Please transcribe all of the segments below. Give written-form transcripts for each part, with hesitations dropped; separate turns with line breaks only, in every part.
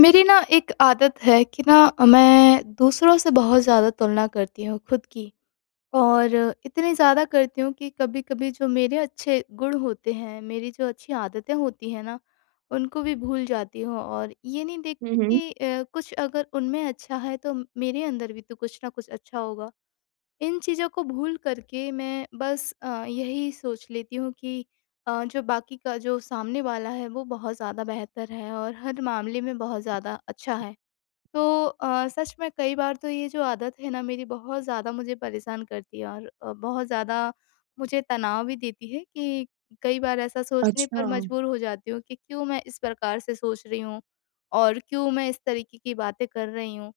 मेरी ना एक आदत है कि ना मैं दूसरों से बहुत ज़्यादा तुलना करती हूँ खुद की और इतनी ज़्यादा करती हूँ कि कभी-कभी जो मेरे अच्छे गुण होते हैं, मेरी जो अच्छी आदतें होती हैं ना, उनको भी भूल जाती हूँ और ये नहीं
हुँ,
देखती
हुँ।
कि कुछ अगर उनमें अच्छा है तो मेरे अंदर भी तो कुछ ना कुछ अच्छा होगा। इन चीज़ों को भूल करके मैं बस यही सोच लेती हूँ कि जो बाकी का जो सामने वाला है वो बहुत ज़्यादा बेहतर है और हर मामले में बहुत ज़्यादा अच्छा है। तो सच में कई बार तो ये जो आदत है ना मेरी बहुत ज़्यादा मुझे परेशान करती है और बहुत ज़्यादा मुझे तनाव भी देती है कि कई बार ऐसा सोचने पर
अच्छा।
मजबूर हो जाती हूँ कि क्यों मैं इस प्रकार से सोच रही हूँ और क्यों मैं इस तरीके की बातें कर रही हूँ।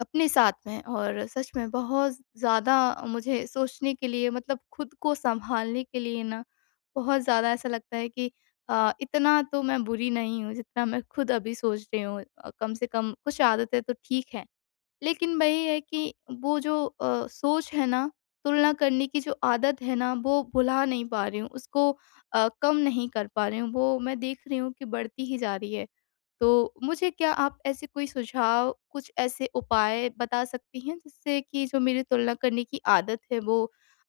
अपने साथ में और सच में बहुत ज़्यादा मुझे सोचने के लिए मतलब खुद को सँभालने के लिए ना बहुत ज़्यादा ऐसा लगता है कि इतना तो मैं बुरी नहीं हूँ जितना मैं खुद अभी सोच रही हूँ। कम से कम कुछ आदतें तो ठीक हैं। लेकिन वही है कि वो जो सोच है ना, तुलना करने की जो आदत है ना, वो भुला नहीं पा रही हूँ, उसको कम नहीं कर पा रही हूँ, वो मैं देख रही हूँ कि बढ़ती ही जा रही है। तो मुझे क्या आप ऐसे कोई सुझाव, कुछ ऐसे उपाय बता सकती हैं जिससे कि जो मेरी तुलना करने की आदत है वो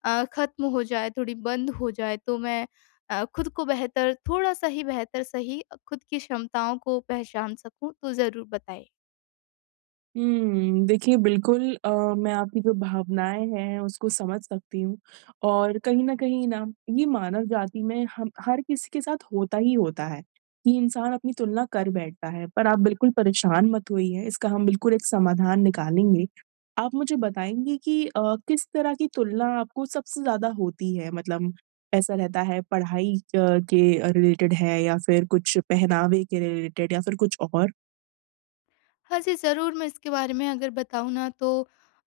ख़त्म हो जाए, थोड़ी बंद हो जाए तो मैं खुद को बेहतर थोड़ा-सा ही बेहतर सही खुद की क्षमताओं को पहचान सकूँ? तो ज़रूर बताएँ।
देखिए बिल्कुल मैं आपकी जो भावनाएँ हैं उसको समझ सकती हूँ और कहीं न कहीं ना ये मानव जाति में हम हर किसी के साथ होता ही होता है कि इंसान अपनी तुलना कर बैठता है। पर आप बिल्कुल परेशान मत होइए, इसका हम बिल्कुल एक समाधान निकालेंगे। आप मुझे बताएँगे कि किस तरह की तुलना आपको सबसे ज़्यादा होती है? मतलब ऐसा रहता है पढ़ाई के रिलेटेड है या फिर कुछ पहनावे के रिलेटेड या फिर कुछ और?
हाँ जी, ज़रूर मैं इसके बारे में अगर बताऊँ ना तो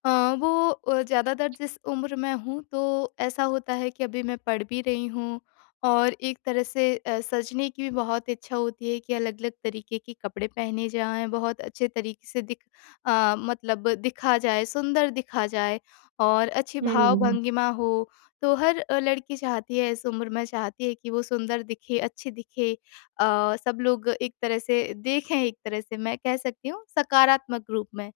अ, वो ज़्यादातर जिस उम्र में हूँ तो ऐसा होता है कि अभी मैं पढ़ भी रही हूँ और एक तरह से सजने की भी बहुत इच्छा होती है कि अलग-अलग तरीके के कपड़े पहने जाएँ, बहुत अच्छे तरीके से मतलब दिखा जाए, सुंदर दिखा जाए और अच्छी
हुँ,
भाव-भंगिमा हो। तो हर लड़की चाहती है इस उम्र में चाहती है कि वो सुंदर दिखे, अच्छी दिखे। सब लोग एक तरह से देखें एक तरह से मैं कह सकती हूँ सकारात्मक रूप में।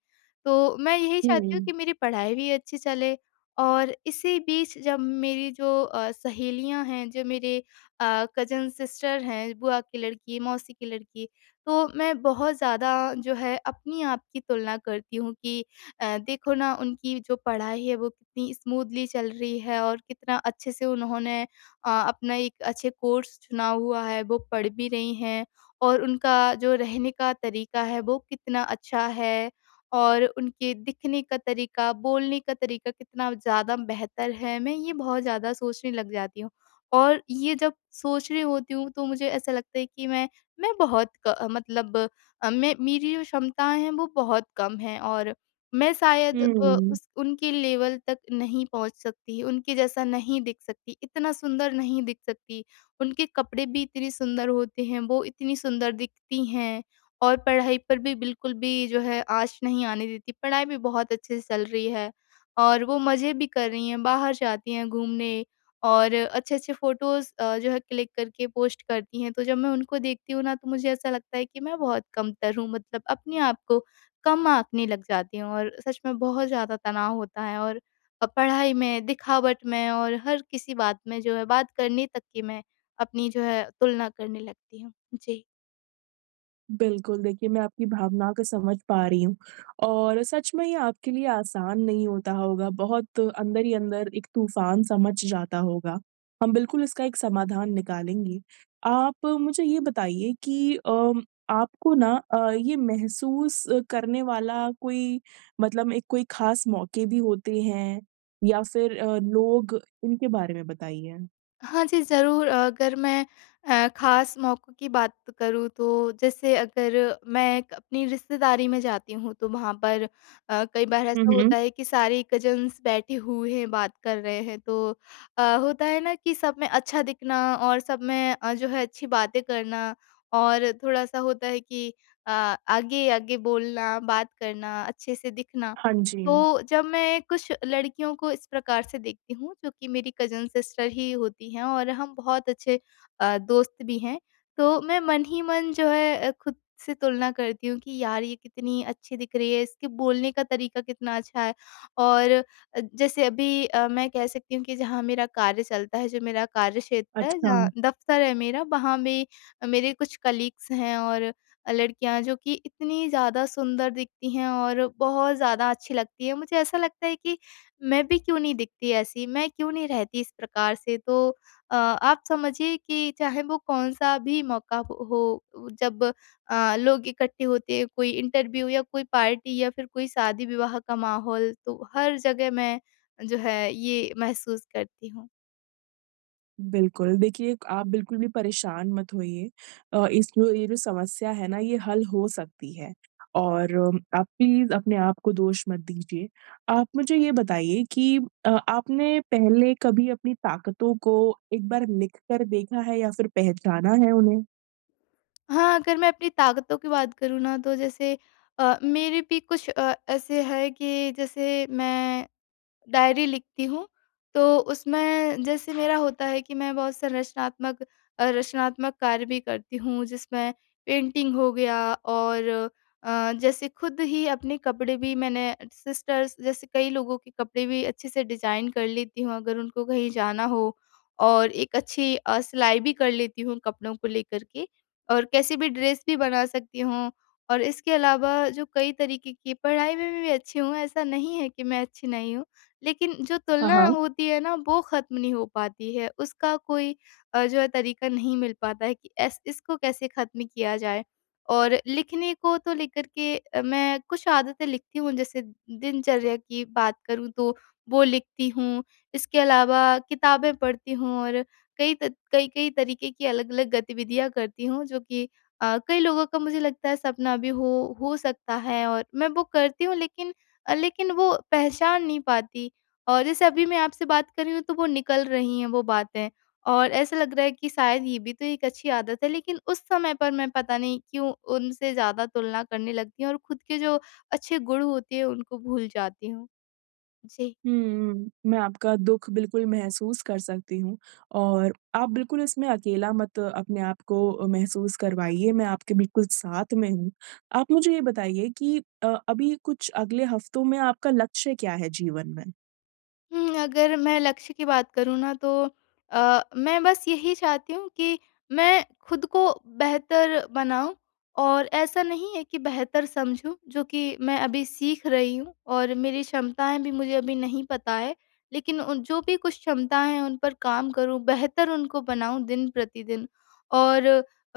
तो मैं यही चाहती हूँ
हुँ,
कि मेरी पढ़ाई भी अच्छी चले और इसी बीच जब मेरी जो सहेलियाँ हैं, जो मेरे कज़न सिस्टर हैं, बुआ की लड़की, मौसी की लड़की, तो मैं बहुत ज़्यादा जो है अपनी आप की तुलना करती हूँ कि देखो ना उनकी जो पढ़ाई है वो कितनी स्मूथली चल रही है और कितना अच्छे से उन्होंने अपना एक अच्छे कोर्स चुना हुआ है, वो पढ़ भी रही हैं और उनका जो रहने का तरीका है वो कितना अच्छा है और उनके दिखने का तरीका, बोलने का तरीका कितना ज़्यादा बेहतर है, मैं ये बहुत ज़्यादा सोचने लग जाती हूँ। और ये जब सोच रही होती हूँ तो मुझे ऐसा लगता है कि मैं बहुत क मतलब मैं मेरी जो क्षमताएँ हैं वो बहुत कम हैं और मैं शायद
हुँ।
उस उनके लेवल तक नहीं पहुँच सकती, उनके जैसा नहीं दिख सकती, इतना सुंदर नहीं दिख सकती। उनके कपड़े भी इतने सुंदर होते हैं, वो इतनी सुंदर दिखती हैं और पढ़ाई पर भी बिल्कुल भी जो है आँच नहीं आने देती। पढ़ाई भी बहुत अच्छे से चल रही है और वो मज़े भी कर रही हैं, बाहर जाती हैं घूमने और अच्छे-अच्छे फ़ोटोज़ जो है क्लिक करके पोस्ट करती हैं। तो जब मैं उनको देखती हूँ ना, तो मुझे ऐसा लगता है कि मैं बहुत कमतर हूँ, मतलब अपने आप को कम आँकने लग जाती हूँ और सच में बहुत ज़्यादा तनाव होता है और पढ़ाई में, दिखावट में और हर किसी बात में जो है बात करने तक की मैं अपनी जो है तुलना करने लगती हूँ। जी।
बिल्कुल, देखिए मैं आपकी भावनाओं को समझ पा रही हूँ और सच में ये आपके लिए आसान नहीं होता होगा, बहुत अंदर ही अंदर एक तूफ़ान सा मच जाता होगा। हम बिल्कुल इसका एक समाधान निकालेंगे। आप मुझे ये बताइए कि आपको ना ये महसूस करने वाला कोई मतलब एक कोई ख़ास मौके भी होते हैं या फिर लोग, इनके बारे में बताइए?
हाँ जी, ज़रूर अगर मैं ख़ास मौकों की बात करूँ तो जैसे अगर मैं क अपनी रिश्तेदारी में जाती हूँ तो वहाँ पर कई बार
हुँ,
ऐसा
हुँ।
होता है कि सारे कज़िन्स बैठे हुए हैं, बात कर रहे हैं तो होता है ना कि सब में अच्छा दिखना और सब में जो है अच्छी बातें करना और थोड़ा-सा होता है कि अ, आगे-आगे बोलना, बात करना, अच्छे से दिखना।
हाँ जी।
तो जब मैं कुछ लड़कियों को इस प्रकार से देखती हूँ जो कि मेरी कज़न सिस्टर ही होती हैं और हम बहुत अच्छे दोस्त भी हैं। तो मैं मन ही मन जो है खुद से तुलना करती हूँ कि यार ये कितनी अच्छी दिख रही है, इसके बोलने का तरीका कितना अच्छा है। और जैसे अभी मैं कह सकती हूँ कि जहाँ मेरा कार्य चलता है, जो मेरा कार्यक्षेत्र है,
अच्छा।
जहाँ दफ़्तर है मेरा, वहाँ में मेरे कुछ कलीग्स हैं और लड़कियाँ जो कि इतनी ज़्यादा सुंदर दिखती हैं और बहुत ज़्यादा अच्छी लगती हैं। मुझे ऐसा लगता है कि मैं भी क्यों नहीं दिखती ऐसी, मैं क्यों नहीं रहती इस प्रकार से। तो आप समझिए कि चाहे वो कौन-सा भी मौका हो, जब लोग इकट्ठे होते हैं, कोई इंटरव्यू या कोई पार्टी या फिर कोई शादी-विवाह का माहौल, तो हर जगह मैं जो है ये महसूस करती हूँ।
बिल्कुल, देखिए आप बिल्कुल भी परेशान मत होइए। इस जो ये जो समस्या है ना ये हल हो सकती है और आप प्लीज़ अपने आप को दोष मत दीजिए। आप मुझे ये बताइए कि आपने पहले कभी अपनी ताकतों को एक बार लिख कर देखा है या फिर पहचाना है उन्हें?
हाँ, अगर मैं अपनी ताकतों की बात करूँ ना तो जैसे मेरे भी कुछ ऐसे है कि जैसे मैं डायरी लिखती हूँ, तो उसमें जैसे मेरा होता है कि मैं बहुत रचनात्मक कार्य भी करती हूँ, जिसमें पेंटिंग हो गया और जैसे खुद ही अपने कपड़े भी मैंने सिस्टर्स जैसे कई लोगों के कपड़े भी अच्छे से डिज़ाइन कर लेती हूँ, अगर उनको कहीं जाना हो और एक अच्छी सिलाई भी कर लेती हूँ कपड़ों को लेकर के और कैसी भी ड्रेस भी बना सकती हूँ और इसके अलावा जो कई तरीके की पढ़ाई में भी मैं अच्छी हूँ, ऐसा नहीं है कि मैं अच्छी नहीं हूँ। लेकिन जो
हाँ,
तुलना
हाँ।
होती है ना वो ख़त्म नहीं हो पाती है, उसका कोई जो है तरीका नहीं मिल पाता है कि एस इसको कैसे ख़त्म किया जाए। और लिखने को तो लेकर के मैं कुछ आदतें लिखती हूँ जैसे दिनचर्या की बात करूँ तो वो लिखती हूँ, इसके अलावा किताबें पढ़ती हूँ और कई त कई-कई तरीके की अलग-अलग गतिविधियाँ करती हूँ जो कि कई लोगों का मुझे लगता है सपना भी हो सकता है और मैं वो करती हूँ लेकिन लेकिन वो पहचान नहीं पाती और जैसे अभी मैं आपसे बात कर रही हूँ तो वो निकल रही हैं वो बातें और ऐसा लग रहा है कि शायद ये भी तो एक अच्छी आदत है लेकिन उस समय पर मैं पता नहीं क्यों उनसे ज़्यादा तुलना करने लगती हूँ और खुद के जो अच्छे गुण होते हैं उनको भूल जाती हूँ। जी।
हुँ, हुँ। मैं आपका दुःख बिल्कुल महसूस कर सकती हूँ और आप बिल्कुल इसमें अकेला मत अपने आप को महसूस करवाइए, मैं आपके बिल्कुल साथ में हूँ। आप मुझे ये बताइए कि अभी कुछ अगले हफ्तों में आपका लक्ष्य क्या है जीवन में?
हुँ, अगर मैं लक्ष्य की बात करूँ ना तो मैं बस यही चाहती हूँ कि मैं खुद को बेहतर बनाऊँ और ऐसा नहीं है कि बेहतर समझूँ जो कि मैं अभी सीख रही हूँ और मेरी क्षमताएँ भी मुझे अभी नहीं पता है। लेकिन उन जो भी कुछ क्षमताएँ हैं उन पर काम करूँ, बेहतर उनको बनाऊँ दिन-प्रतिदिन। और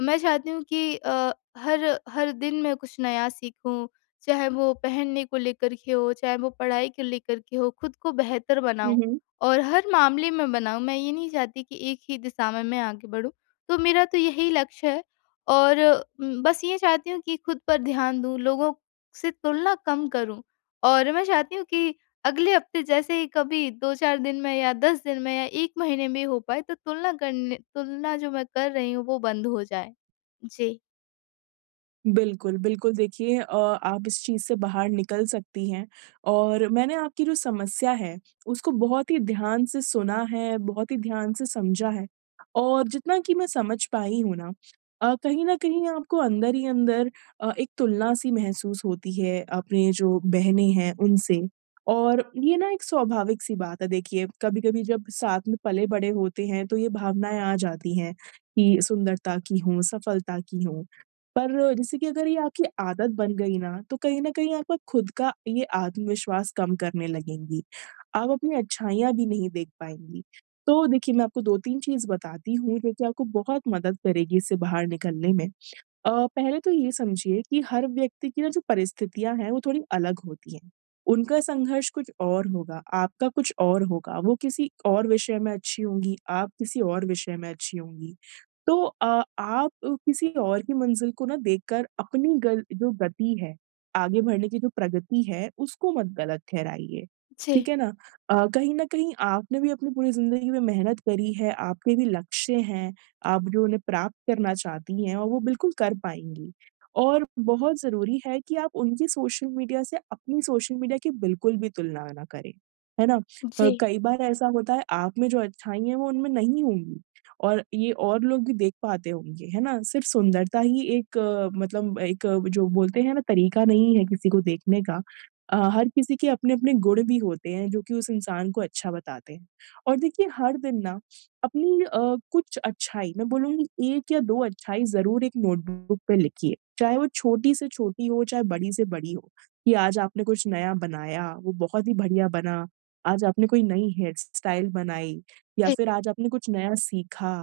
मैं चाहती हूँ कि हर हर दिन मैं कुछ नया सीखूँ चाहे वो पहनने को लेकर के हो, चाहे वो पढ़ाई को लेकर के हो, खुद को बेहतर
हुँ,
बनाऊँ
हुँ।
और हर मामले में बनाऊँ। मैं ये नहीं चाहती कि एक ही दिशा में मैं आगे बढ़ूँ। तो मेरा तो यही लक्ष्य है और बस ये चाहती हूँ कि खुद पर ध्यान दूँ, लोगों से तुलना कम करूँ और मैं चाहती हूँ कि अगले हफ्ते जैसे ही कभी 2-4 दिन में या 10 दिन में या 1 महीने में हो पाए तो तुलना जो मैं कर रही हूँ वो बंद हो जाए। जी।
बिल्कुल, बिल्कुल देखिए आप इस चीज़ से बाहर निकल सकती हैं और मैंने आपकी जो समस्या है, उसको बहुत ही ध्यान से सुना है, बहुत ही ध्यान से समझा है और जितना कि मैं समझ पाई हूँ ना कहीं न कहीं आपको अंदर ही अंदर एक तुलना सी महसूस होती है अपने जो बहनें हैं उनसे और ये ना एक स्वाभाविक सी बात है देखिए, कभी-कभी जब साथ में पले-बड़े होते हैं तो ये भावनाएँ आ जाती हैं कि सुंदरता की हों, सफलता की हों। पर जैसे कि अगर ये आपकी आदत बन गई ना, तो कहीं न कहीं आपका खुद का ये आत्मविश्वास कम करने लगेंगी। आप अपनी अच्छाइयाँ भी नहीं देख पाएँगी। तो देखिए, मैं आपको 2-3 चीज़ बताती हूँ जो कि आपको बहुत मदद करेगी इससे बाहर निकलने में। अ, पहले तो ये समझिए कि हर व्यक्ति की ना जो परिस्थितियां हैं वो थोड़ी अलग होती हैं। उनका संघर्ष कुछ और होगा, आपका कुछ और होगा। वो किसी और विषय में अच्छी होंगी, आप किसी और विषय में अच्छी होंगी। तो आप किसी और की मंजिल को ना देखकर अपनी गल जो गति है, आगे बढ़ने की जो प्रगति है, उसको मत गलत ठहराइए।
जी,
ठीक है ना? कहीं न कहीं आपने भी अपनी पूरी ज़िंदगी में मेहनत करी है, आपके भी लक्ष्य हैं। आप जो उन्हें प्राप्त करना चाहती हैं और वो बिल्कुल कर पाएँगी। और बहुत ज़रूरी है कि आप उनकी सोशल मीडिया से अपनी सोशल मीडिया की बिल्कुल भी तुलना ना करें, है ना?
जी,
कई बार ऐसा होता है आप में जो अच्छाई है वो उनमें नहीं होंगी और ये और लोग भी देख पाते होंगे, है ना? सिर्फ़ सुंदरता ही एक मतलब एक जो बोलते हैं ना तरीका नहीं है किसी को देखने का। हर किसी के अपने-अपने गुण भी होते हैं जो कि उस इंसान को अच्छा बताते हैं। और देखिए हर दिन ना अपनी कुछ अच्छाई मैं बोलूँगी 1 या 2 अच्छाई ज़रूर एक नोटबुक पे लिखिए। चाहे वो छोटी से छोटी हो, चाहे बड़ी से बड़ी हो, कि आज आपने कुछ नया बनाया, वो बहुत ही बढ़िया बना। आज आपने कोई नई हेयर स्टाइल बनाई या
जी।
फिर आज आपने कुछ नया सीखा।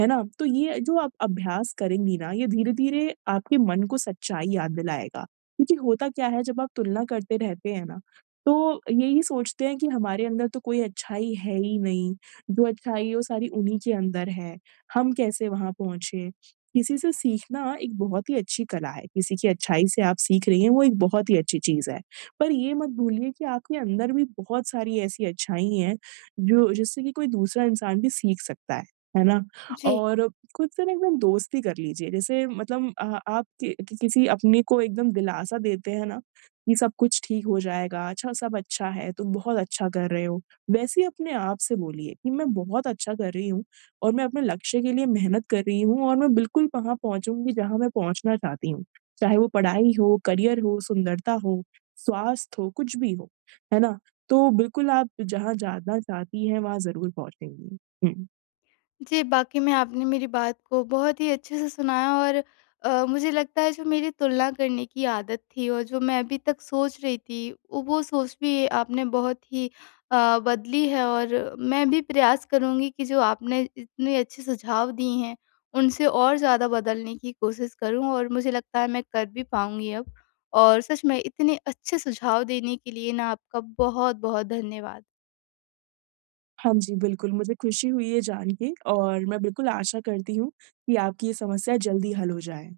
है ना? तो ये जो आप अभ्यास करेंगी ना, ये धीरे-धीरे आपके मन को सच्चाई याद दिलाएगा। क्योंकि होता क्या है जब आप तुलना करते रहते हैं ना, तो यही सोचते हैं कि हमारे अंदर तो कोई अच्छाई है ही नहीं, जो अच्छाई है वो सारी उन्हीं के अंदर है, हम कैसे वहाँ पहुँचे? किसी से सीखना एक बहुत ही अच्छी कला है, किसी की अच्छाई से आप सीख रही हैं वो एक बहुत ही अच्छी चीज़ है। पर ये मत भूलिए कि आपके अंदर भी बहुत सारी ऐसी अच्छाई हैं, जो जिससे कि कोई दूसरा इंसान भी सीख सकता है ना?
जी।
और खुद से ना एकदम दोस्ती कर लीजिए जैसे मतलब आप कि किसी अपने को एकदम दिलासा देते हैं ना कि सब कुछ ठीक हो जाएगा, अच्छा सब अच्छा है, तुम बहुत अच्छा कर रहे हो। वैसे ही अपने आप से बोलिए कि मैं बहुत अच्छा कर रही हूँ और मैं अपने लक्ष्य के लिए मेहनत कर रही हूँ और मैं बिल्कुल वहाँ पहुँचूँगी जहाँ मैं पहुँचना चाहती हूँ। चाहे वो पढ़ाई हो, करियर हो, सुंदरता हो, स्वास्थ्य हो, कुछ भी हो। है ना? तो बिल्कुल आप जहाँ जाना चाहती हैं, वहाँ ज़रूर पहुँचेंगी। हुँ।
जी, वाक़ई में आपने मेरी बात को बहुत ही अच्छे से सुनाया और मुझे लगता है जो मेरी तुलना करने की आदत थी और जो मैं अभी तक सोच रही थी, वो सोच भी आपने बहुत ही बदली है और मैं भी प्रयास करूँगी कि जो आपने इतने अच्छे सुझाव दिए हैं, उनसे और ज़्यादा बदलने की कोशिश करूँ और मुझे लगता है मैं कर भी पाऊँगी अब। और सच में इतने अच्छे सुझाव देने के लिए ना आपका बहुत-बहुत धन्यवाद।
हाँ जी, बिल्कुल, मुझे खुशी हुई है जान के और मैं बिल्कुल आशा करती हूँ कि आपकी ये समस्या जल्दी हल हो जाए।